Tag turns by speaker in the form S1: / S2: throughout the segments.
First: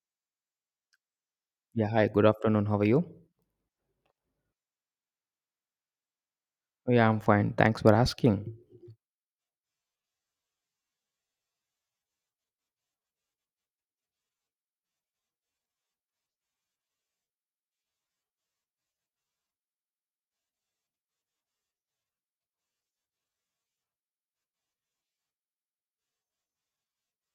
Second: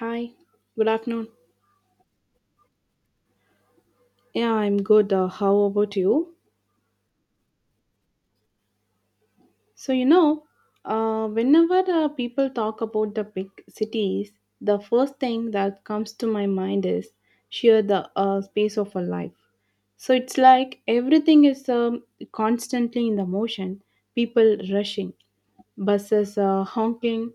S1: Hi, good afternoon.
S2: Yeah, hi, good afternoon. How are you?
S1: Yeah, I'm good. How about you?
S2: Yeah, I'm fine. Thanks for asking.
S1: So, you know, Whenever people talk about the big cities, the first thing that comes to my mind is sheer the space of a life. So, it's like everything is constantly in the motion, people rushing buses honking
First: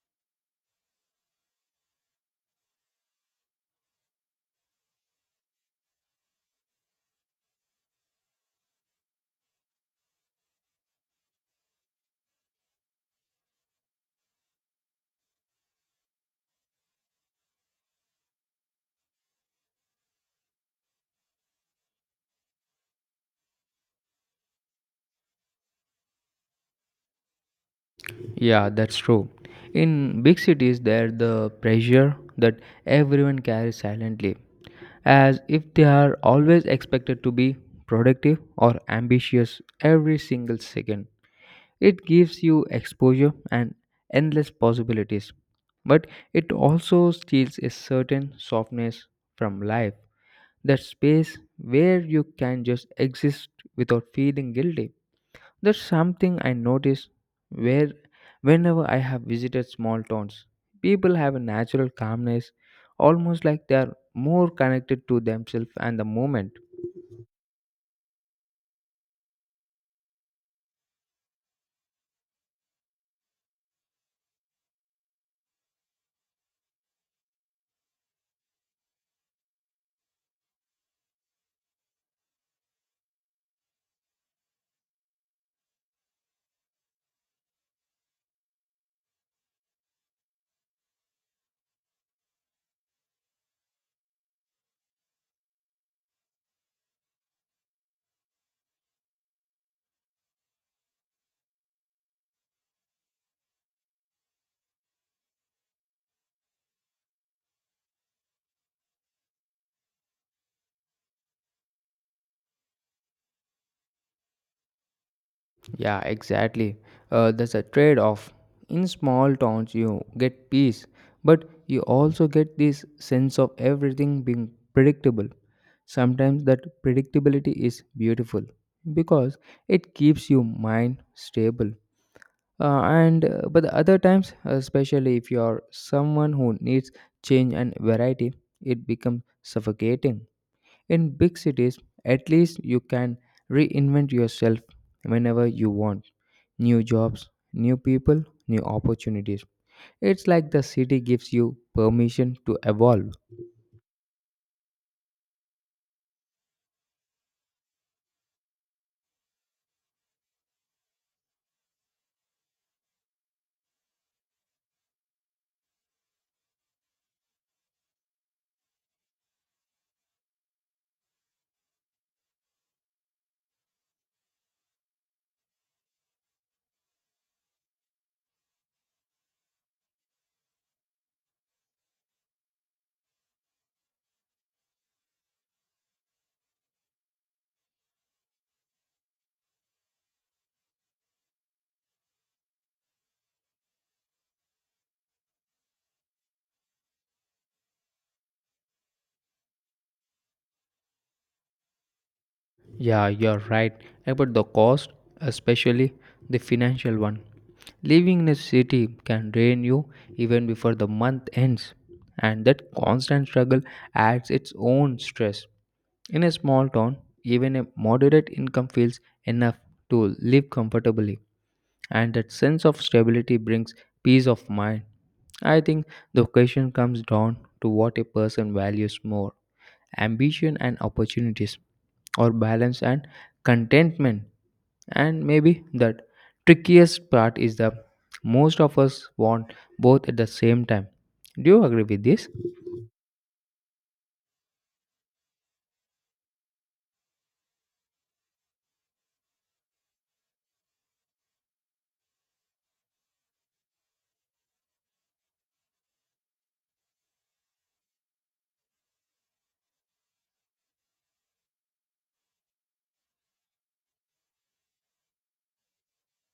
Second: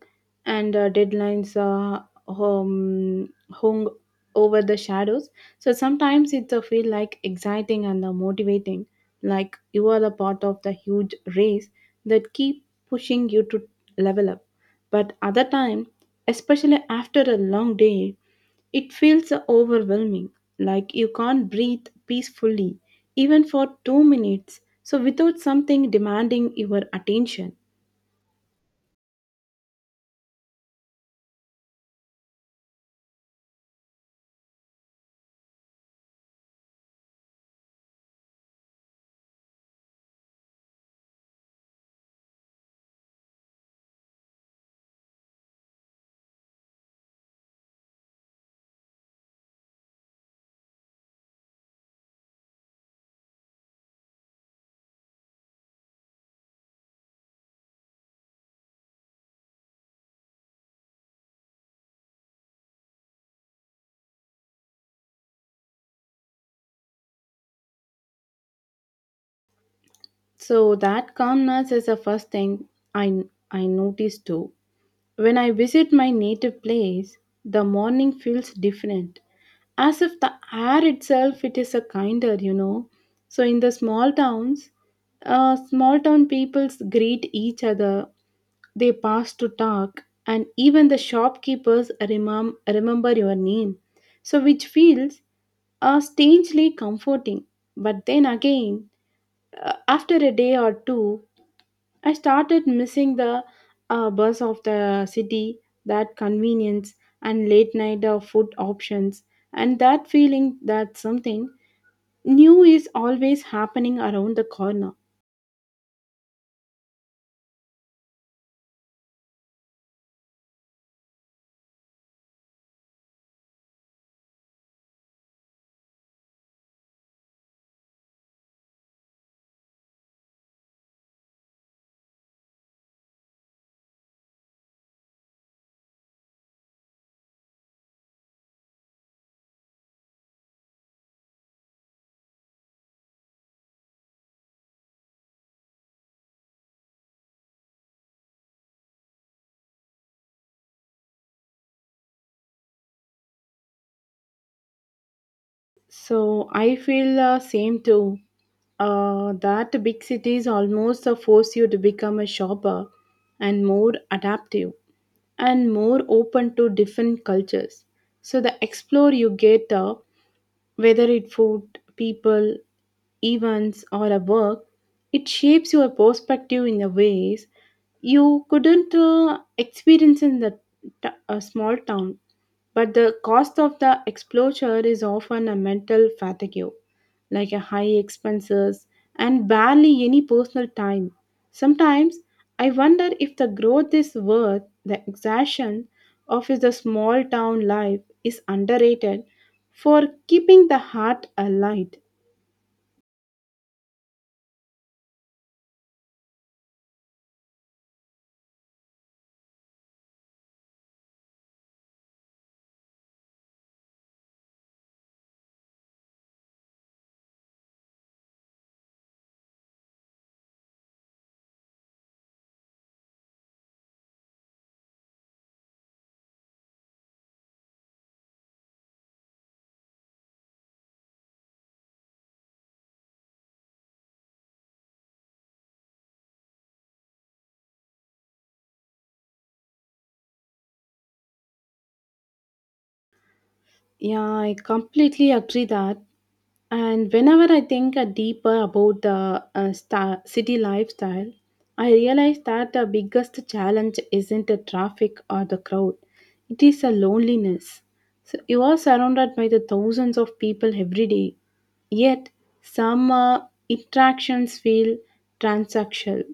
S1: and deadlines hung over the shadows. So sometimes it's a feel like exciting and motivating, like you are a part of the huge race that keep pushing you to level up. But other time, especially after a long day, it feels overwhelming, like you can't breathe peacefully even for 2 minutes. So without something demanding your attention.
S2: Yeah, that's true. In big cities, there's the pressure that everyone carries silently, as if they are always expected to be productive or ambitious every single second. It gives you exposure and endless possibilities, but it also steals a certain softness from life, that space where you can just exist without feeling guilty. That's something I notice where whenever I have visited small towns, people have a natural calmness, almost like they are more connected to themselves and the moment.
S1: So that calmness is the first thing I I notice too. When I visit my native place, the morning feels different, as if the air itself it is a kinder. So in the small towns, small town peoples greet each other. They pass to talk, and even the shopkeepers remember your name. So which feels are strangely comforting. But then again, after a day or two, I started missing the bus of the city, that convenience, and late night food options, and that feeling that something new is always happening around the corner.
S2: Yeah, exactly. There's a trade off. In small towns, you get peace, but you also get this sense of everything being predictable. Sometimes that predictability is beautiful because it keeps your mind stable. And But the other times, especially if you are someone who needs change and variety, it becomes suffocating. In big cities, at least you can reinvent yourself whenever you want, new jobs, new people, new opportunities. It's like the city gives you permission to evolve.
S1: So I feel the same too. That big cities almost force you to become a shopper and more adaptive and more open to different cultures. So the explore you get, whether it food, people, events, or a work, it shapes your perspective in the ways you couldn't experience in the a small town. But the cost of the exposure is often a mental fatigue like a high expenses and barely any personal time. Sometimes I wonder if the growth is worth the exertion of is the small town life is underrated for keeping the heart alight.
S2: Yeah, you're right about the cost, especially the financial one. Living in a city can drain you even before the month ends, and that constant struggle adds its own stress. In a small town, even a moderate income feels enough to live comfortably, and that sense of stability brings peace of mind. I think the question comes down to what a person values more, ambition and opportunities, or balance and contentment. And maybe the trickiest part is the most of us want both at the same time. Do you agree with this?
S1: Yeah, I completely agree that. And whenever I think deeper about the city lifestyle, I realize that the biggest challenge isn't the traffic or the crowd, it is the loneliness. So you are surrounded by the thousands of people every day, yet some interactions feel transactional.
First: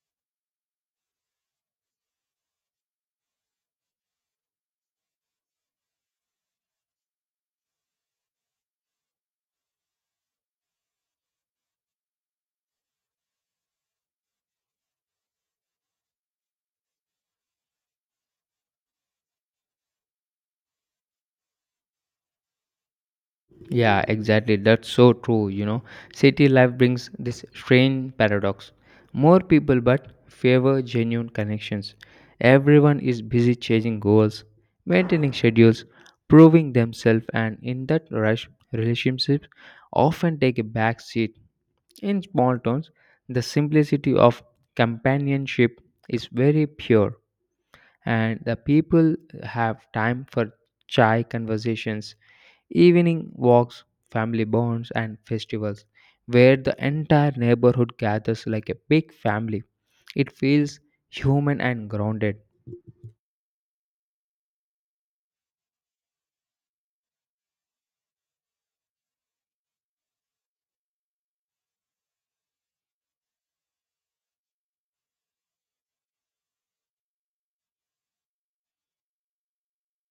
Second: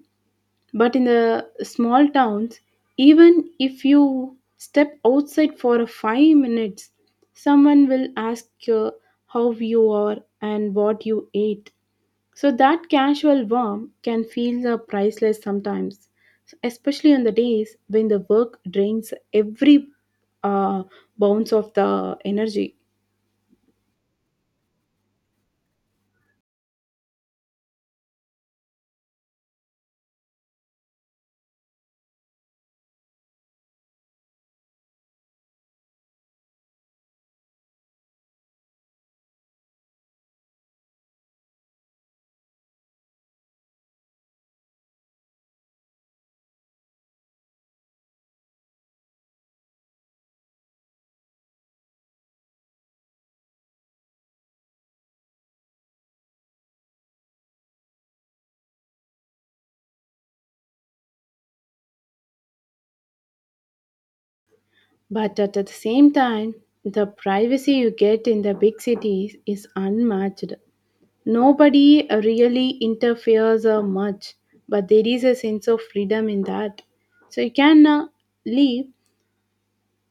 S1: But in the small towns, even if you step outside for 5 minutes, someone will ask you how you are and what you ate. So that casual warmth can feel priceless sometimes, especially on the days when the work drains every uh, bounce of the energy.
S2: Yeah, exactly. That's so true. You know, city life brings this strange paradox. More people, but favor genuine connections. Everyone is busy chasing goals, maintaining schedules, proving themselves, and in that rush, relationships often take a back seat. In small towns, the simplicity of companionship is very pure and the people have time for chai conversations, evening walks, family bonds, and festivals, where the entire neighborhood gathers like a big family. It feels human and grounded.
S1: But at the same time, the privacy you get in the big cities is unmatched. Nobody really interferes much, but there is a sense of freedom in that. So you can live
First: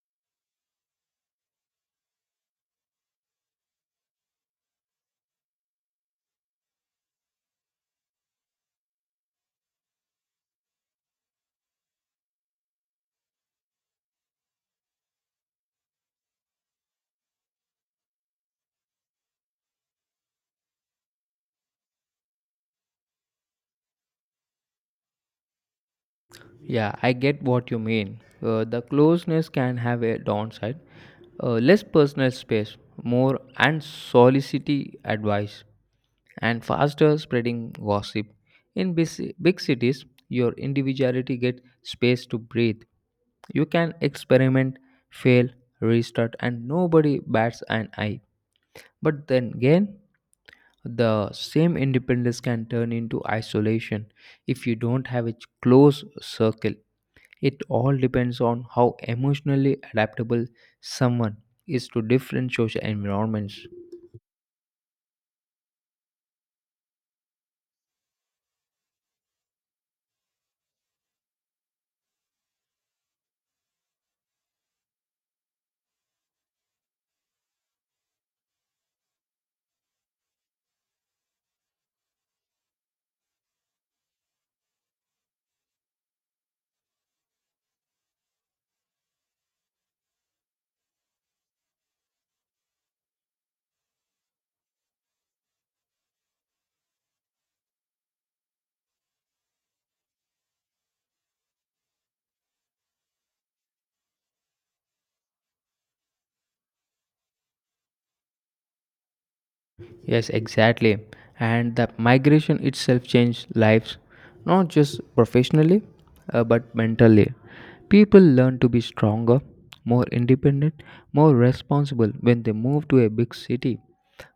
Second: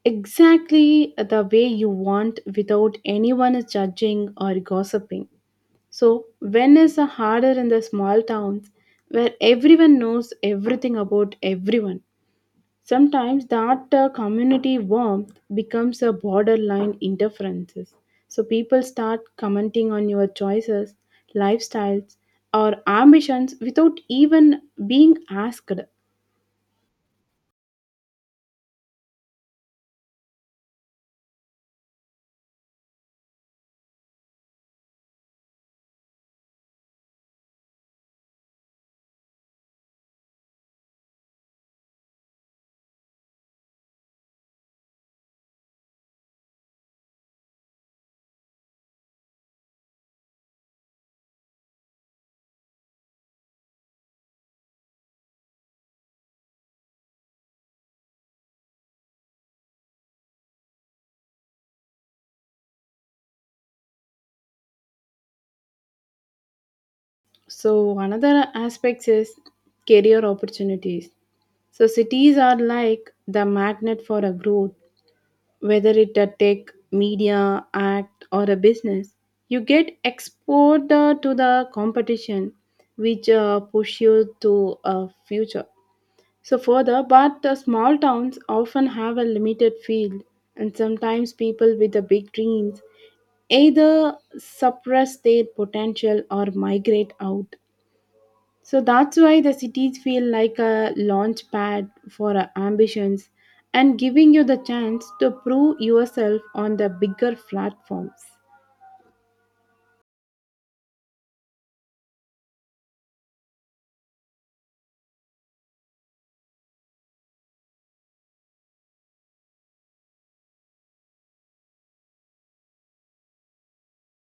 S1: exactly the way you want without anyone judging or gossiping. So, when is harder in the small towns where everyone knows everything about everyone? Sometimes that community warmth becomes a borderline interference. So people start commenting on your choices, lifestyles, or ambitions without even being asked.
S2: Yeah, I get what you mean. The closeness can have a downside. Less personal space, more unsolicited advice, and faster spreading gossip. In busy, big cities, your individuality gets space to breathe. You can experiment, fail, restart, and nobody bats an eye. But then again, the same independence can turn into isolation if you don't have a close circle. It all depends on how emotionally adaptable someone is to different social environments.
S1: So another aspect is career opportunities. So cities are like the magnet for a growth, whether it a tech, media, act, or a business. You get exposed to the competition, which push you to a future. So further, but the small towns often have a limited field, and sometimes people with the big dreams either suppress their potential or migrate out. So that's why the cities feel like a launch pad for our ambitions and giving you the chance to prove yourself on the bigger platforms.
S2: Yes, exactly. And the migration itself changed lives, not just professionally, but mentally. People learn to be stronger, more independent, more responsible when they move to a big city.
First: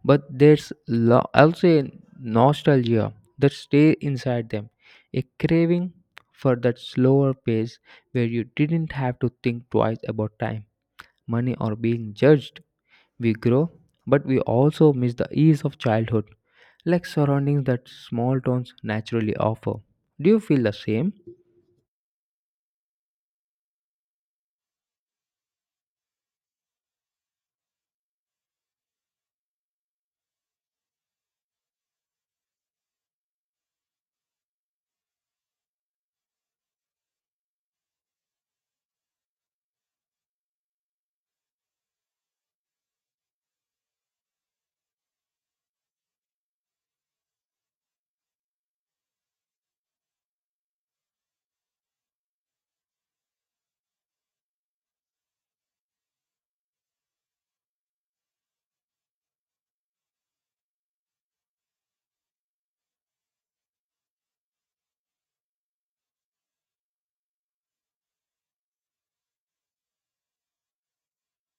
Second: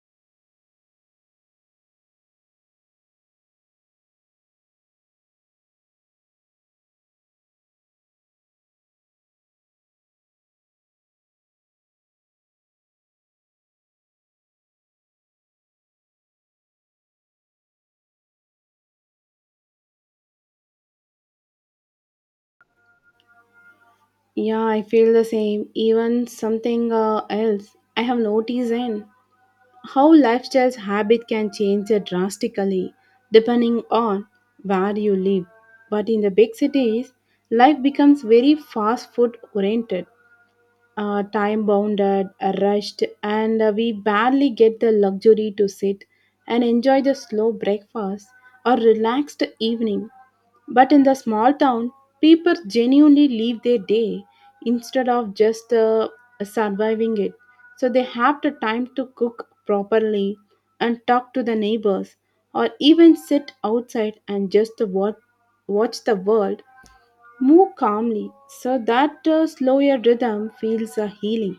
S2: But there's also nostalgia that stays inside them, a craving for that slower pace where you didn't have to think twice about time, money, or being judged. We grow, but we also miss the ease of childhood, like surroundings that small towns naturally offer. Do you feel the same?
S1: Yeah, I feel the same. Even something else I have noticed in how lifestyle's habit can change drastically depending on where you live. But in the big cities, life becomes very fast food oriented, time bounded, rushed, and we barely get the luxury to sit and enjoy the slow breakfast or relaxed evening. But in the small town, people genuinely live their day instead of just surviving it. So they have the time to cook properly and talk to the neighbors or even sit outside and just watch the world move calmly. So that slower rhythm feels healing.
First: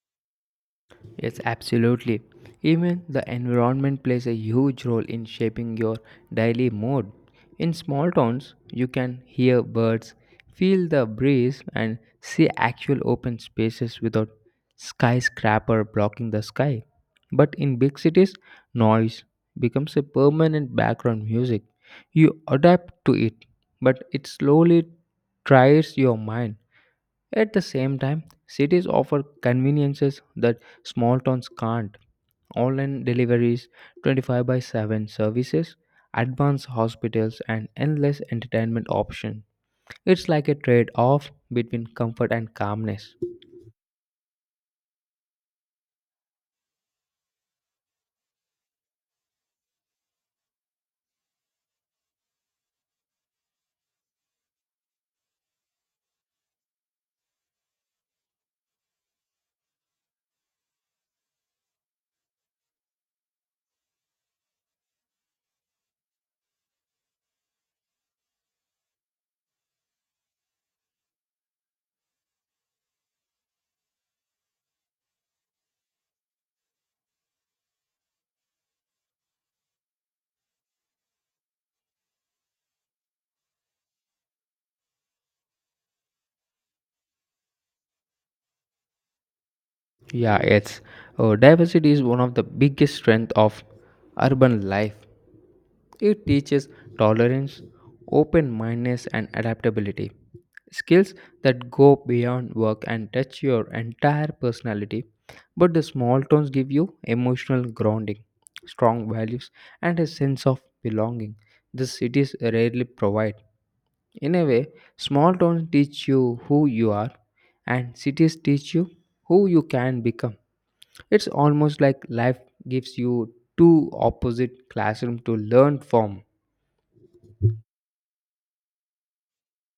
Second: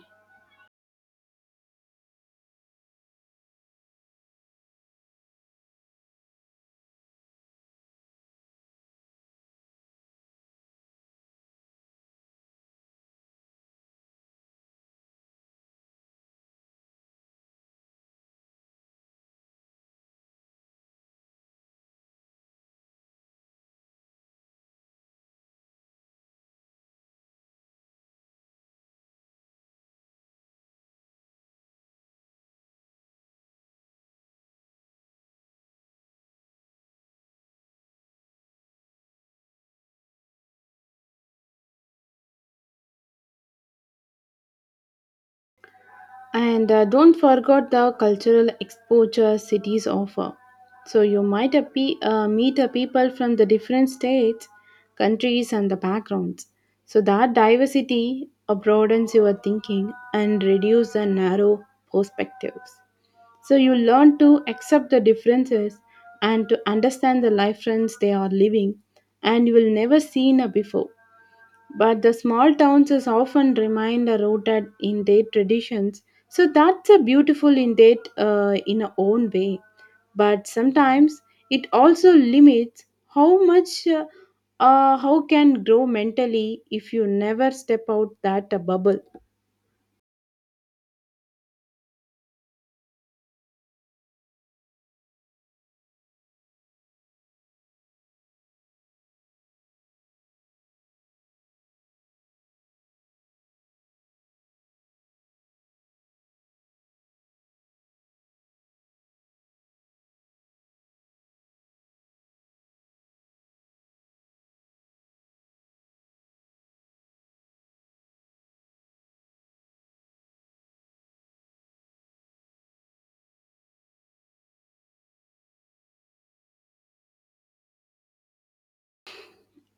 S2: Yes, absolutely. Even the environment plays a huge role in shaping your daily mood. In small towns, you can hear birds, feel the breeze, and see actual open spaces without skyscraper blocking the sky. But in big cities, noise becomes a permanent background music. You adapt to it, but it slowly tries your mind. At the same time, cities offer conveniences that small towns can't. Online deliveries, 25 by 7 services, advanced hospitals, and endless entertainment options. It's like a trade off between comfort and calmness.
S1: And don't forget the cultural exposure cities offer. So you might meet a people from the different states, countries, and the backgrounds. So that diversity broadens your thinking and reduces the narrow perspectives. So you learn to accept the differences and to understand the life trends they are living and you will never seen before. But the small towns is often remained rooted in their traditions, so that's a beautiful in that in a own way. But sometimes it also limits how much how can grow mentally if you never step out that bubble.
S2: Yeah, it's Diversity is one of the biggest strengths of urban life. It teaches tolerance, open mindedness, and adaptability. Skills that go beyond work and touch your entire personality. But the small towns give you emotional grounding, strong values, and a sense of belonging. The cities rarely provide. In a way, small towns teach you who you are, and cities teach you who you can become. It's almost like life gives you two opposite classrooms to learn from.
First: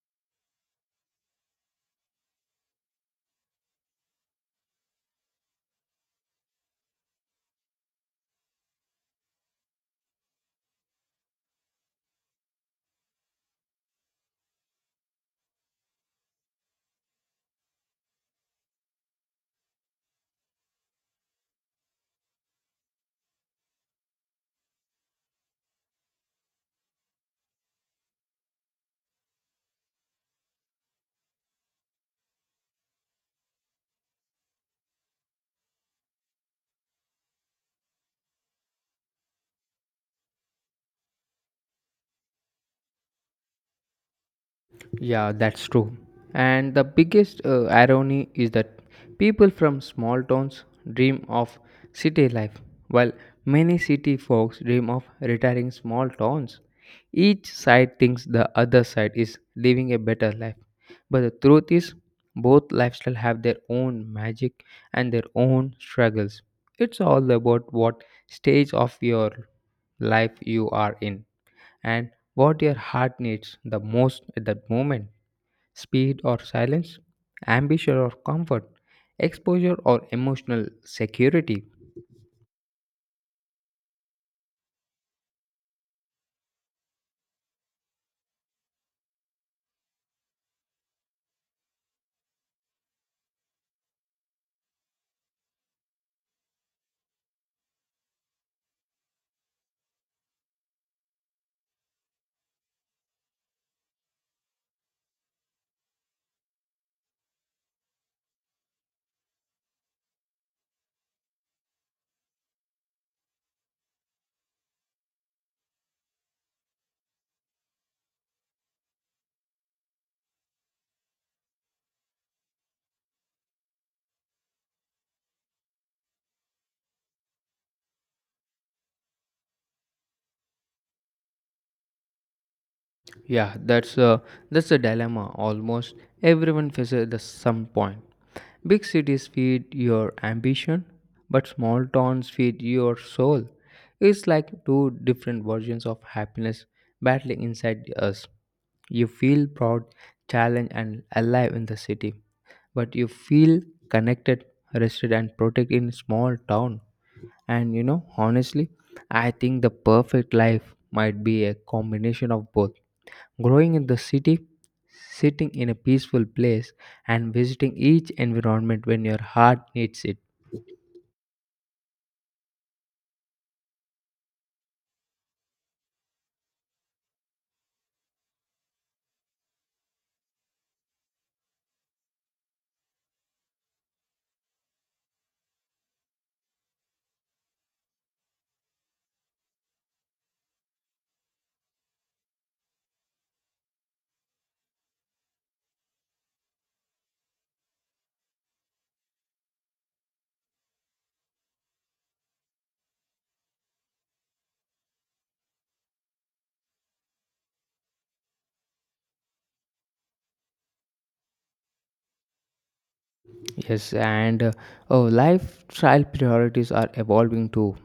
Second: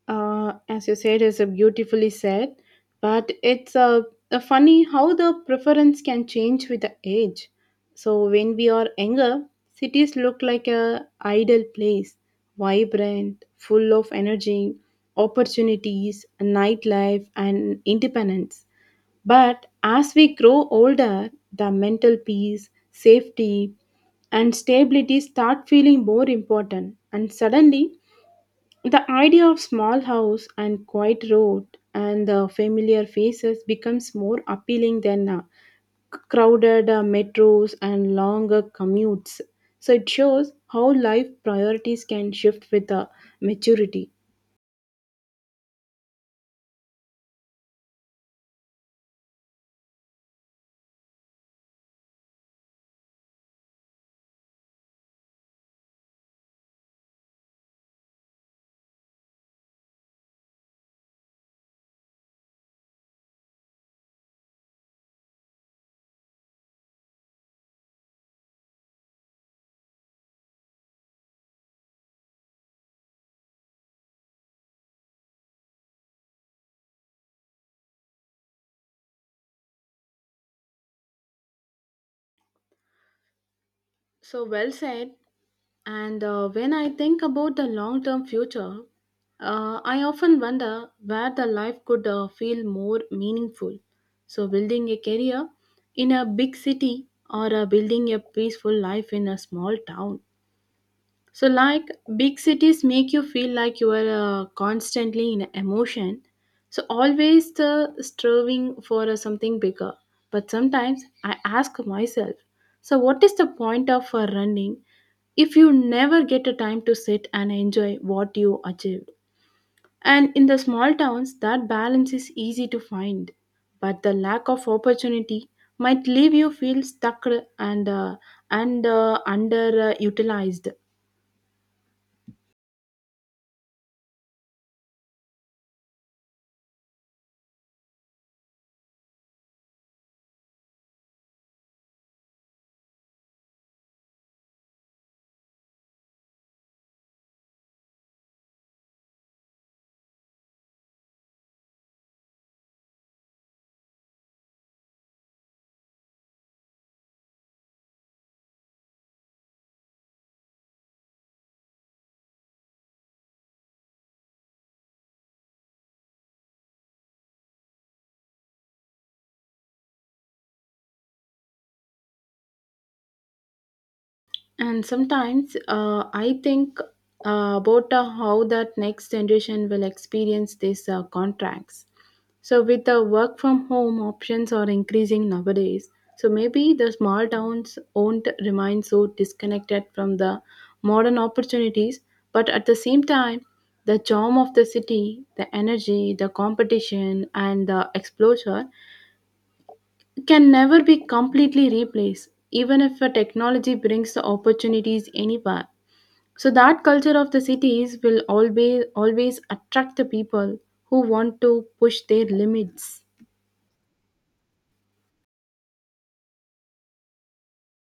S1: As you said, is a beautifully said, but a funny how the preference can change with the age. So when we are younger, cities look like a ideal place, vibrant, full of energy, opportunities, nightlife, and independence. But as we grow older, the mental peace, safety, and stability start feeling more important, and suddenly the idea of small house and quiet road and the familiar faces becomes more appealing than crowded metros and longer commutes. So it shows how life priorities can shift with maturity.
S2: Yeah, that's true. And the biggest irony is that people from small towns dream of city life, while many city folks dream of retiring small towns. Each side thinks the other side is living a better life. But the truth is, both lifestyles have their own magic and their own struggles. It's all about what stage of your life you are in and what your heart needs the most at that moment, speed or silence, ambition or comfort, exposure or emotional security.
S1: So well said. And when I think about the long term future, I often wonder where the life could feel more meaningful. So, building a career in a big city or building a peaceful life in a small town, so, like big cities make you feel like you are constantly in emotion. So, always the striving for something bigger. But sometimes I ask myself, so what is the point of running if you never get a time to sit and enjoy what you achieved? And in the small towns, that balance is easy to find, but the lack of opportunity might leave you feel stuck and uh, and underutilized.
S2: Yeah, that's a dilemma. Almost everyone faces at the some point. Big cities feed your ambition, but small towns feed your soul. It's like two different versions of happiness battling inside us. You feel proud, challenged, and alive in the city, but you feel connected, rested, and protected in small town. And you know, honestly, I think the perfect life might be a combination of both. Growing in the city, sitting in a peaceful place, and visiting each environment when your heart needs it.
S1: And sometimes I think about how that next generation will experience these contracts. So, with the work from home options are increasing nowadays, so maybe the small towns won't remain so disconnected from the modern opportunities, but at the same time, the charm of the city, the energy, the competition, and the exposure can never be completely replaced, even if a technology brings the opportunities anywhere. So that culture of the cities will always always attract the people who want to push their limits.
S2: Yes, and uh, oh, Lifestyle priorities are evolving too.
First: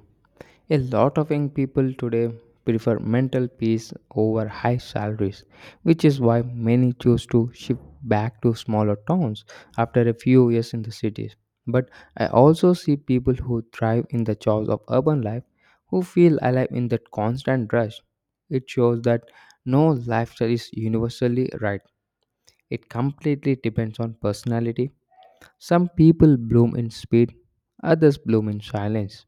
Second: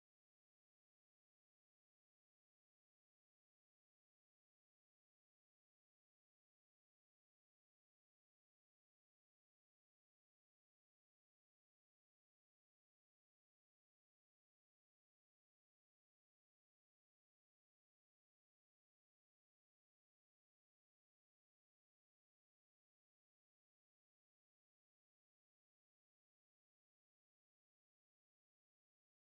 S2: A lot of young people today prefer mental peace over high salaries, which is why many choose to shift back to smaller towns after a few years in the cities. But I also see people who thrive in the chaos of urban life, who feel alive in that constant rush. It shows that no lifestyle is universally right. It completely depends on personality. Some people bloom in speed, others bloom in silence.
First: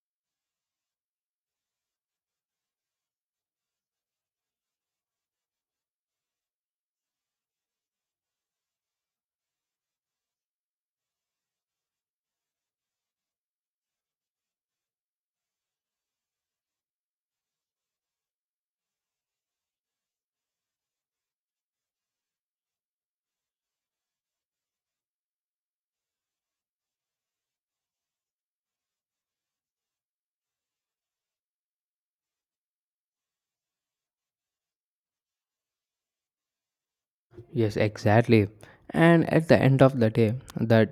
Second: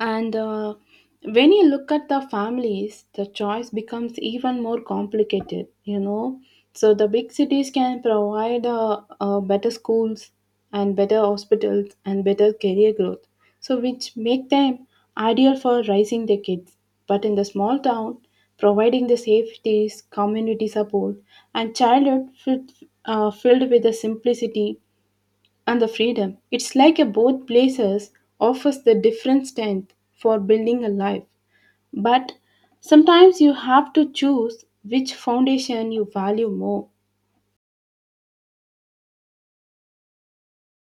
S1: And when you look at the families, the choice becomes even more complicated, you know. So the big cities can provide better schools and better hospitals and better career growth. So which make them ideal for raising their kids. But in the small town, providing the safeties, community support, and childhood fit, filled with the simplicity and the freedom. It's like a both places offers the different strength for building a life. But sometimes you have to choose which foundation you value more.
S2: Yes, exactly. And at the end of the day, the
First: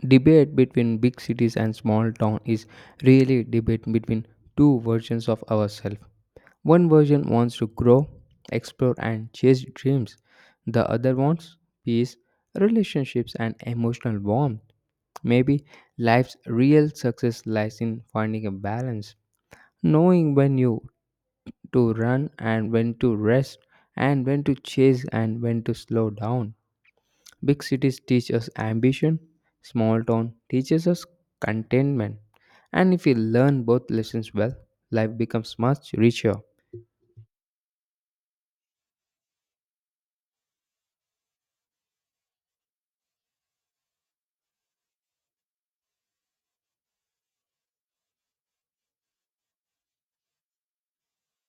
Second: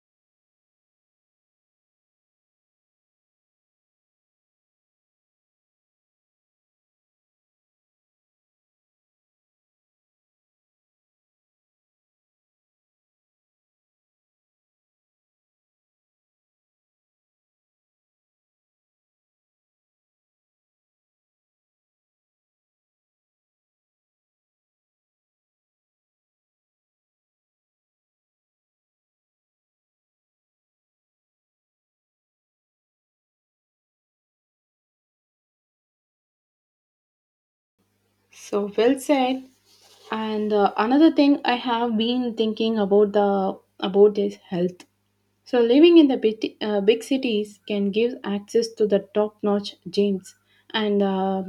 S2: debate between big cities and small town is really debate between two versions of ourselves. One version wants to grow, explore and chase dreams. The other wants peace, relationships and emotional warmth. Maybe life's real success lies in finding a balance, knowing when you to run and when to rest, and when to chase and when to slow down. Big cities teach us ambition, small town teaches us contentment. And if we learn both lessons well, life becomes much richer.
S1: So well said. And another thing I have been thinking about the about is health. So, living in the big cities can give access to the top notch gyms and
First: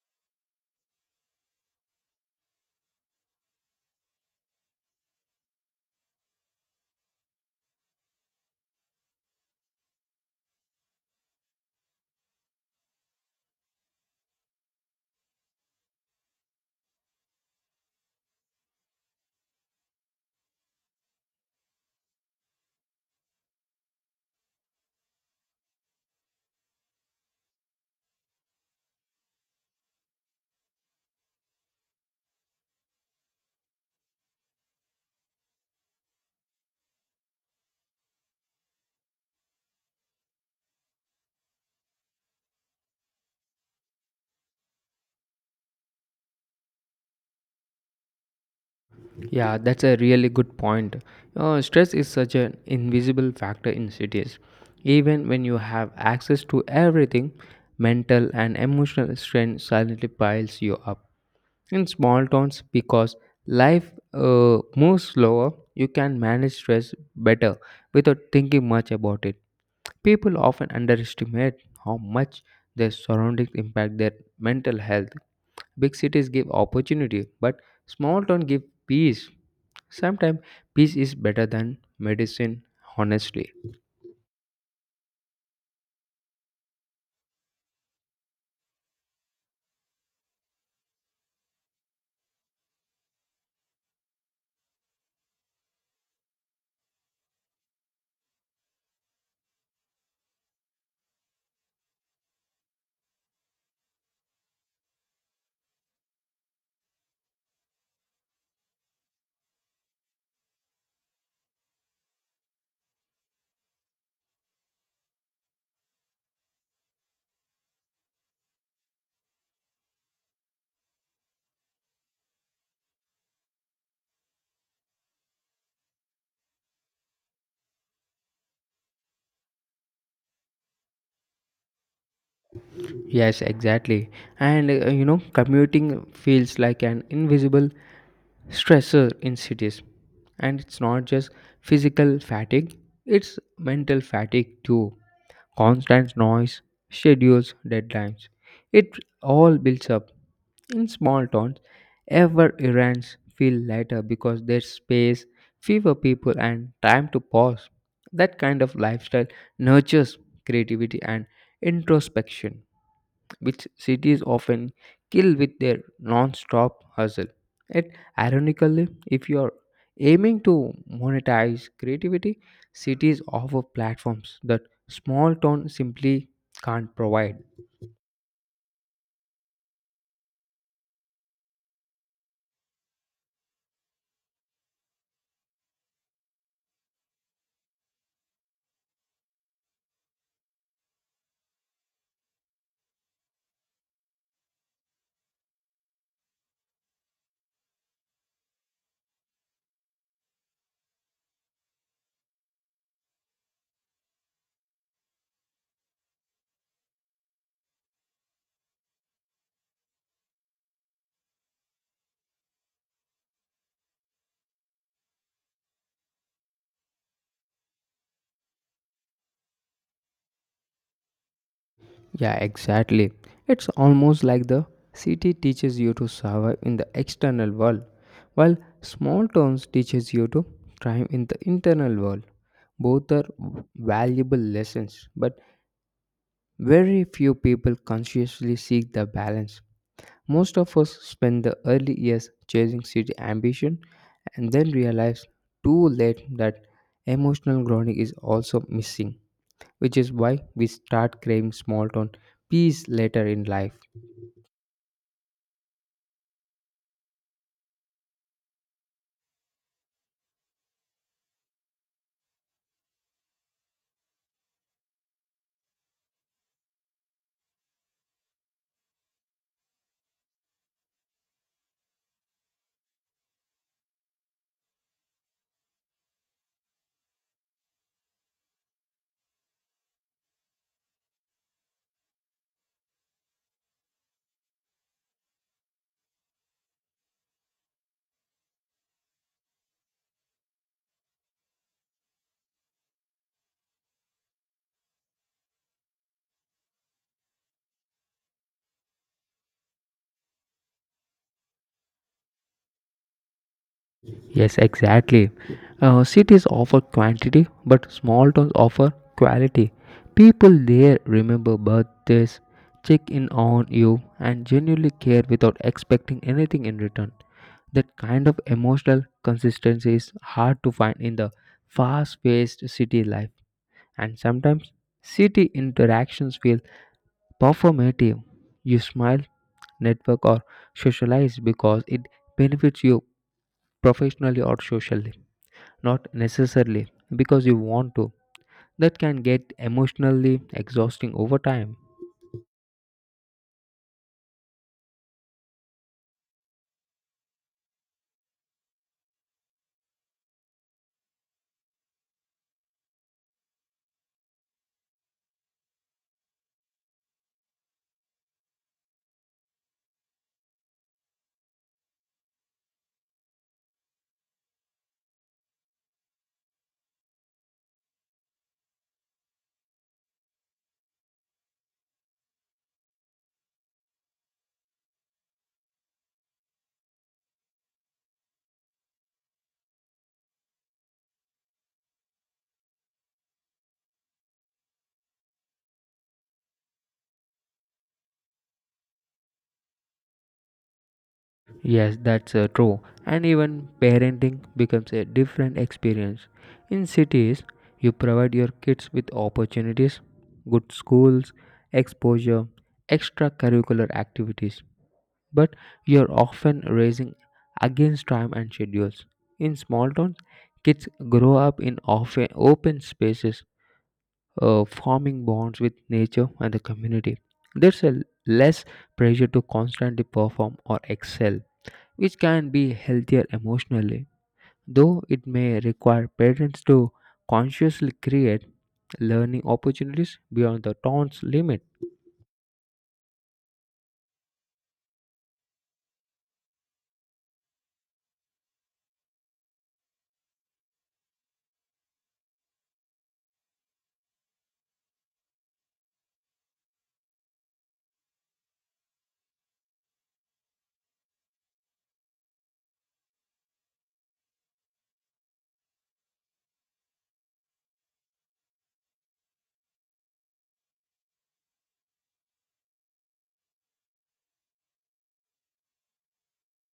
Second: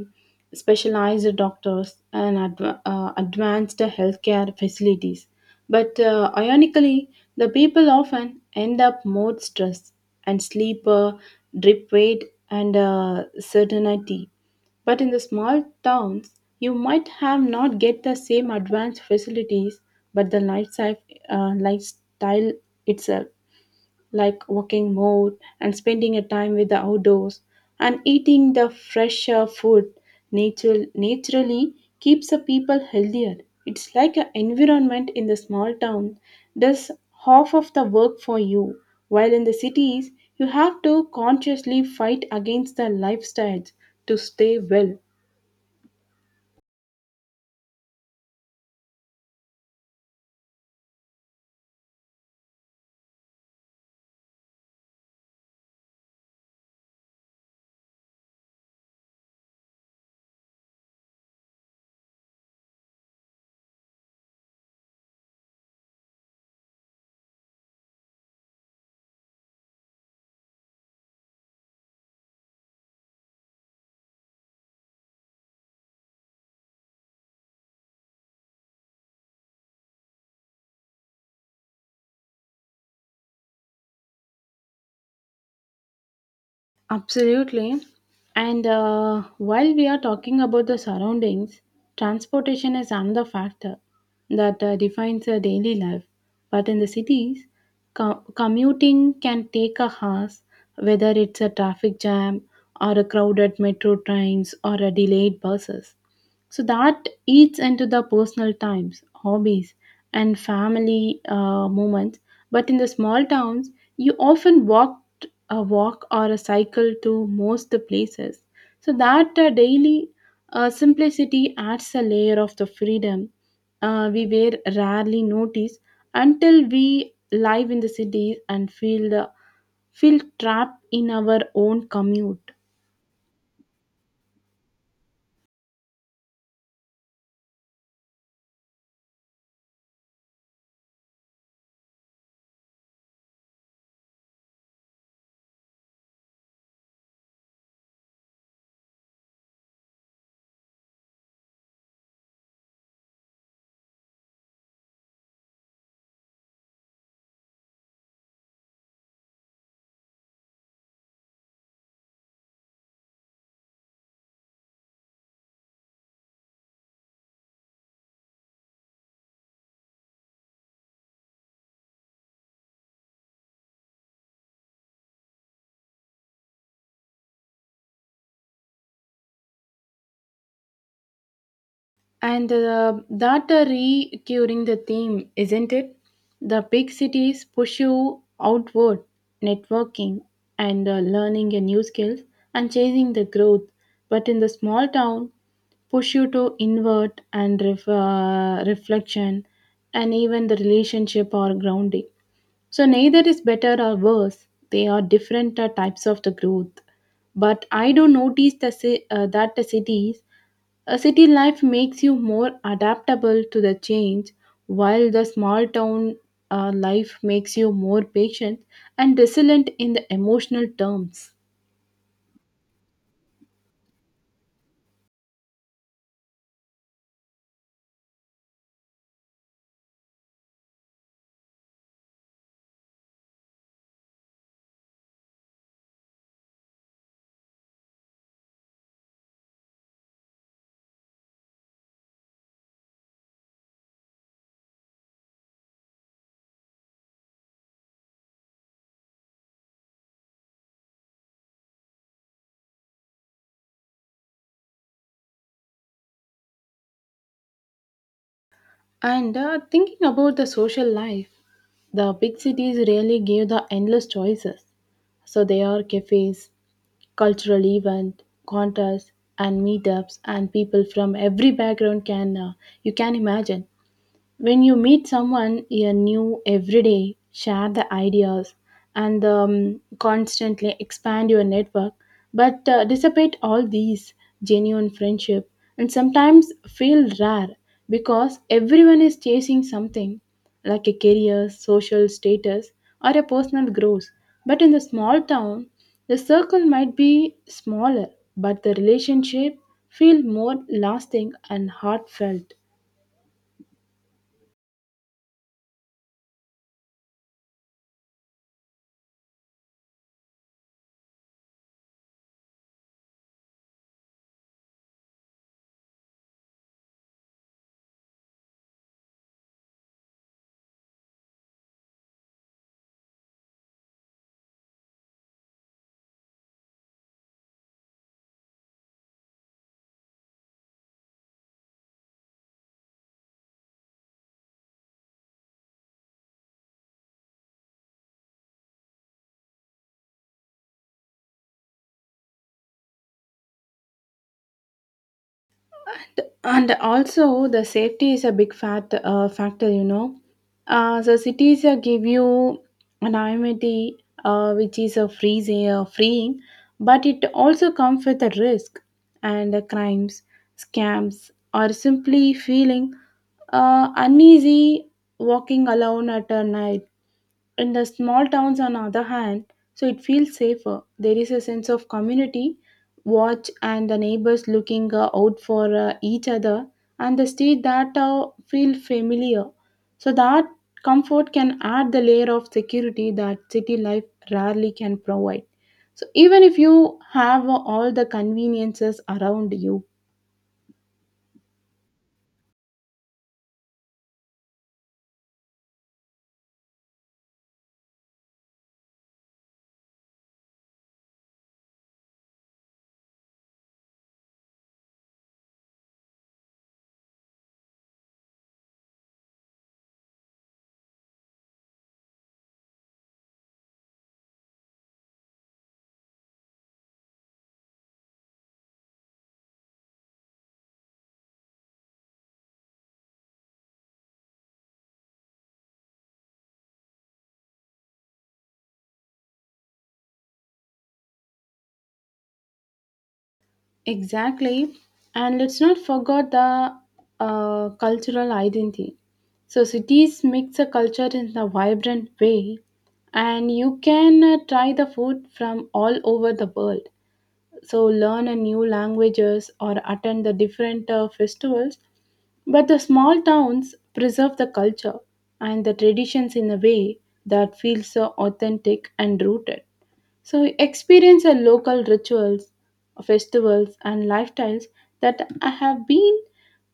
S1: specialized doctors and advanced healthcare facilities. But ironically, the people often end up more stressed and sleep drip weight and certainty. But in the small towns, you might have not get the same advanced facilities, but the lifestyle itself like walking more and spending a time with the outdoors and eating the fresher food naturally keeps the people healthier. It's like an environment in the small town does half of the work for you, while in the cities you have to consciously fight against the lifestyles to stay well.
S2: Yeah, that's a really good point. Stress is such an invisible factor in cities. Even when you have access to everything, mental and emotional strain silently piles you up. In small towns, because life moves slower, you can manage stress better without thinking much about it. People often underestimate how much their surroundings impact their mental health. Big cities give opportunity, but small towns give peace. Sometimes peace is better than medicine, honestly.
S1: Absolutely. And while we are talking about the surroundings, transportation is another factor that defines our daily life. But in the cities, commuting can take a hours, whether it's a traffic jam or a crowded metro trains or a delayed buses. So that eats into the personal times, hobbies, and family moments, but in the small towns, you often walked a walk or a cycle to most the places. So that daily simplicity adds a layer of the freedom we were rarely noticed until we live in the cities and feel feel trapped in our own commute.
S2: Yes, exactly. And you know, commuting feels like an invisible stressor in cities, and it's not just physical fatigue, it's mental fatigue too. Constant noise, schedules, deadlines, it all builds up. In small towns, ever errands feel lighter because there's space, fewer people and time to pause. That kind of lifestyle nurtures creativity and introspection, which cities often kill with their non-stop hustle. Yet, ironically, if you are aiming to monetize creativity, cities offer platforms that small town simply can't provide.
S1: And that recurring the theme, isn't it? The big cities push you outward, networking and learning a new skills and chasing the growth. But in the small town, push you to invert and reflection and even the relationship or grounding. So neither is better or worse. They are different types of the growth. But I do notice that the cities, a city life makes you more adaptable to the change, while the small town life makes you more patient and resilient in the emotional terms.
S2: Yeah, exactly. It's almost like the city teaches you to survive in the external world, while small towns teaches you to thrive in the internal world. Both are valuable lessons, but very few people consciously seek the balance. Most of us spend the early years chasing city ambition and then realize too late that emotional grounding is also missing, which is why we start craving small town peace later in life.
S1: And Thinking about the social life, the big cities really give the endless choices. So there are cafes, cultural event, contests, and meetups, and people from every background can you can imagine. When you meet someone you new every day, share the ideas and constantly expand your network, but dissipate all these genuine friendship and sometimes feel rare because everyone is chasing something like a career, social status, or a personal growth. But in the small town, the circle might be smaller, but the relationship feel more lasting and heartfelt.
S2: Yes, exactly. Cities offer quantity, but small towns offer quality. People there remember birthdays, check in on you, and genuinely care without expecting anything in return. That kind of emotional consistency is hard to find in the fast paced city life. And sometimes city interactions feel performative. You smile, network, or socialize because it benefits you professionally or socially, not necessarily because you want to. That can get emotionally exhausting over time.
S1: And also the safety is a big fat factor, you know. So cities give you anonymity, which is a freezing freeing, but it also comes with a risk and the crimes, scams, or simply feeling uneasy walking alone at a night. In the small towns, on the other hand, so it feels safer. There is a sense of community watch and the neighbors looking out for each other and the street that feel familiar. So that comfort can add the layer of security that city life rarely can provide. So even if you have all the conveniences around you.
S2: Yes, that's True. And even parenting becomes a different experience. In cities, you provide your kids with opportunities, good schools, exposure, extracurricular activities, but you're often racing against time and schedules. In small towns, kids grow up in often open spaces, forming bonds with nature and the community. There's a less pressure to constantly perform or excel, which can be healthier emotionally, though it may require parents to consciously create learning opportunities beyond the town's limits.
S1: Exactly. And let's not forget the cultural identity. So, cities mix a culture in a vibrant way, and you can try the food from all over the world. So, learn a new languages or attend the different festivals. But the small towns preserve the culture and the traditions in a way that feels so authentic and rooted. So experience the local rituals, festivals, and lifestyles that have been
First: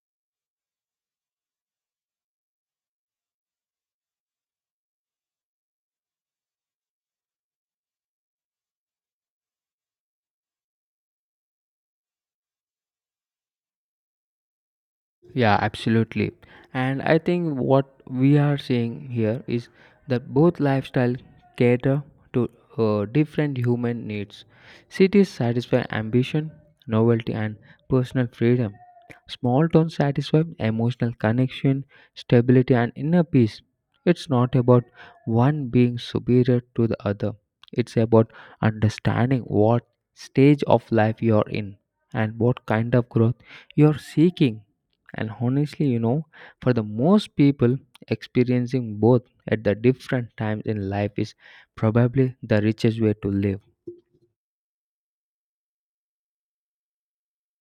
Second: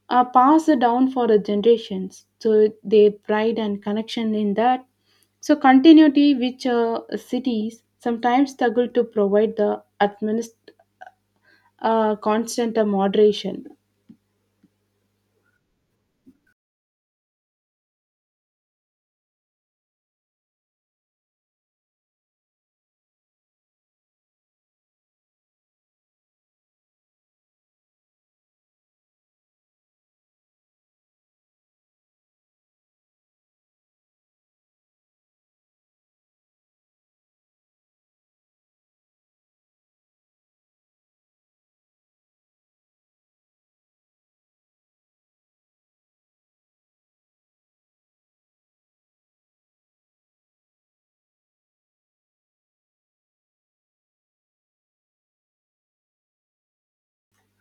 S1: passed down for the generations. So their pride and connection in that. So continuity, which cities sometimes struggle to provide the constant moderation.
S2: Yeah, absolutely. And I think what we are seeing here is that both lifestyle cater to different human needs. Cities satisfy ambition, novelty, and personal freedom. Small towns satisfy emotional connection, stability, and inner peace. It's not about one being superior to the other. It's about understanding what stage of life you're in and what kind of growth you're seeking. And honestly, you know, for the most people, experiencing both at the different times in life is probably the richest way to live.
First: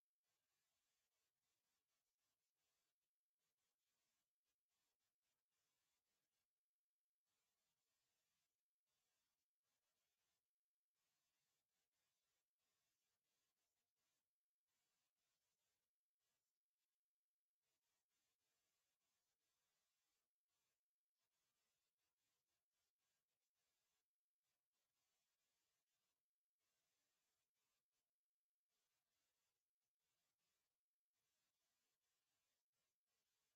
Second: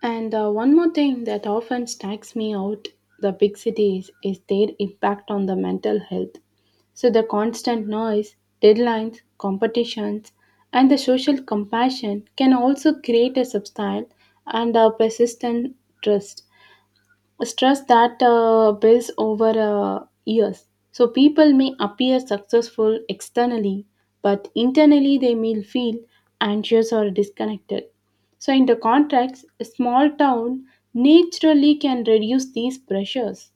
S1: And One more thing that often strikes me out the big cities is their impact on the mental health. So the constant noise, deadlines, competitions, and the social compassion can also create a substyle and a persistent stress that builds over years. So people may appear successful externally, but internally they may feel anxious or disconnected. So, in the context, a small town naturally can reduce these pressures.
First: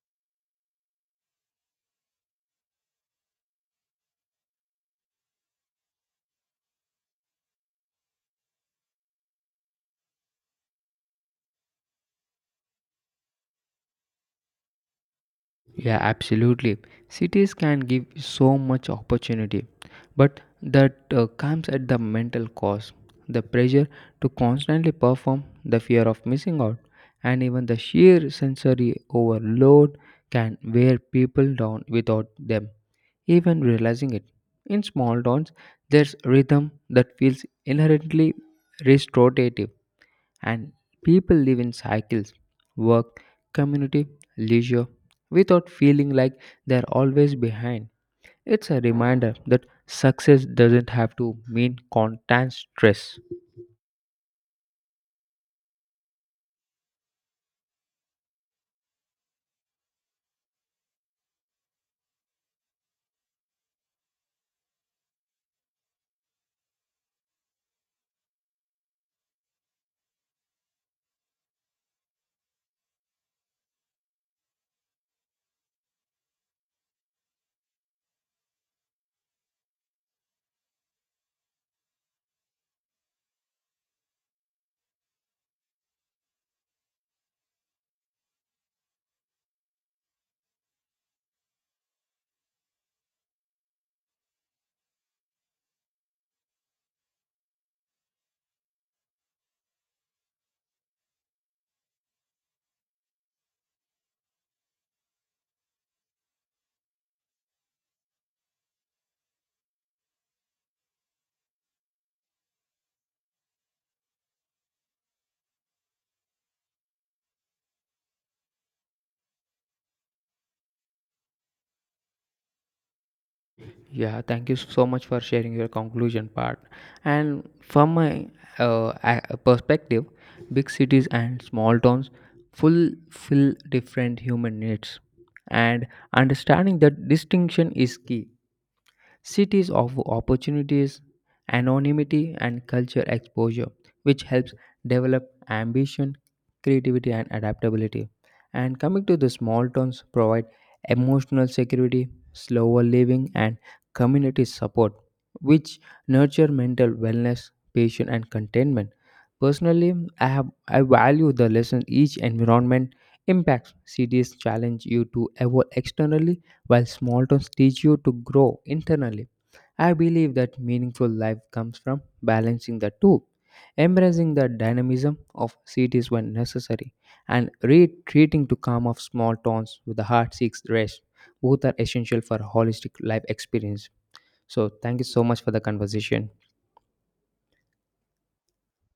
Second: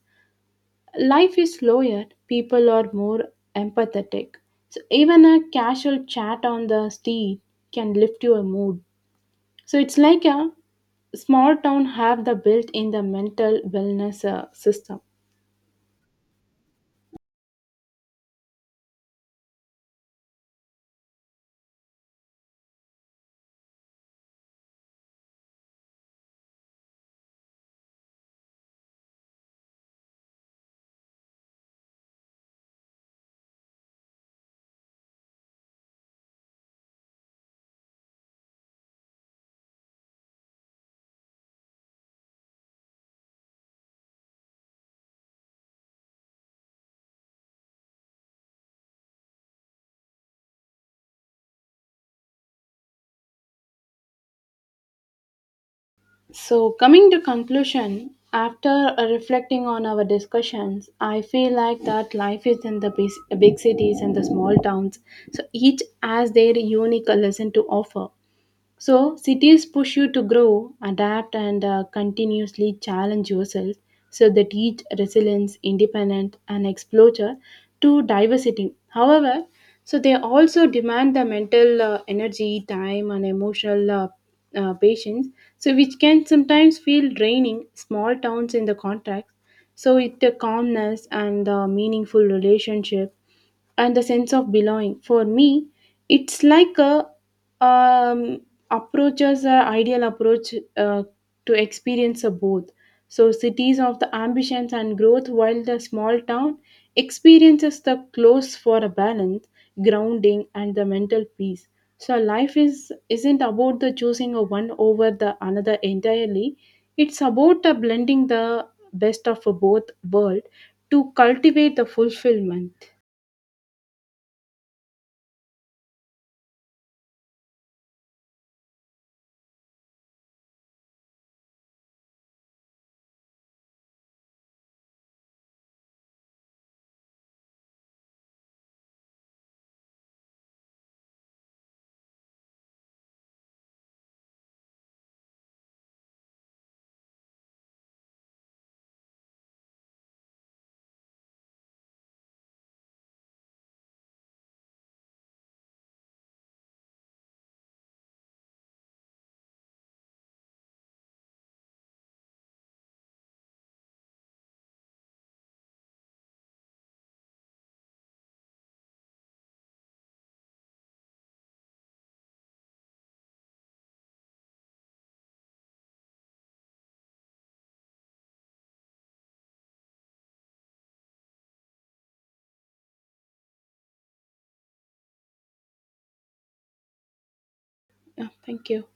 S1: Life is slower, people are more empathetic. So, even a casual chat on the street can lift your mood. So it's like a small town have the built in the mental wellness system.
S2: Yeah, absolutely. Cities can give so much opportunity, but that comes at the mental cost. The pressure to constantly perform, the fear of missing out, and even the sheer sensory overload can wear people down without them even realizing it. In small dawns, there's rhythm that feels inherently restorative, and people live in cycles, work, community, leisure, without feeling like they're always behind. It's a reminder that success doesn't have to mean constant stress.
S1: So coming to conclusion, after reflecting on our discussions, I feel like that life is in the big cities and the small towns. So each has their unique lesson to offer. So, cities push you to grow, adapt, and continuously challenge yourself, so they teach resilience, independence, and exposure to diversity. However, so they also demand the mental energy, time, and emotional patience, so which can sometimes feel draining small towns in the contract. So, with the calmness and the meaningful relationship and the sense of belonging. For me, it's like a um, approaches a ideal approach to experience a both. So cities of the ambitions and growth, while the small town experiences the close for a balance, grounding, and the mental peace. So life is isn't about the choosing of one over the another entirely. It's about the blending the best of both world to cultivate the fulfillment.
S2: Yeah, thank you so much for sharing your conclusion part. And from my perspective, big cities and small towns fulfill different human needs, and understanding that distinction is key. Cities offer opportunities, anonymity, and culture exposure, which helps develop ambition, creativity, and adaptability. And coming to the small towns, provide emotional security, slower living, and community support, which nurture mental wellness, patience, and contentment. Personally, I value the lesson each environment impacts. Cities challenge you to evolve externally while small towns teach you to grow internally. I believe that meaningful life comes from balancing the two, embracing the dynamism of cities when necessary, and retreating to calm of small towns with the heart seeks rest. Both are essential for holistic life experience. So, thank you so much for the conversation.
S1: Yeah, thank you.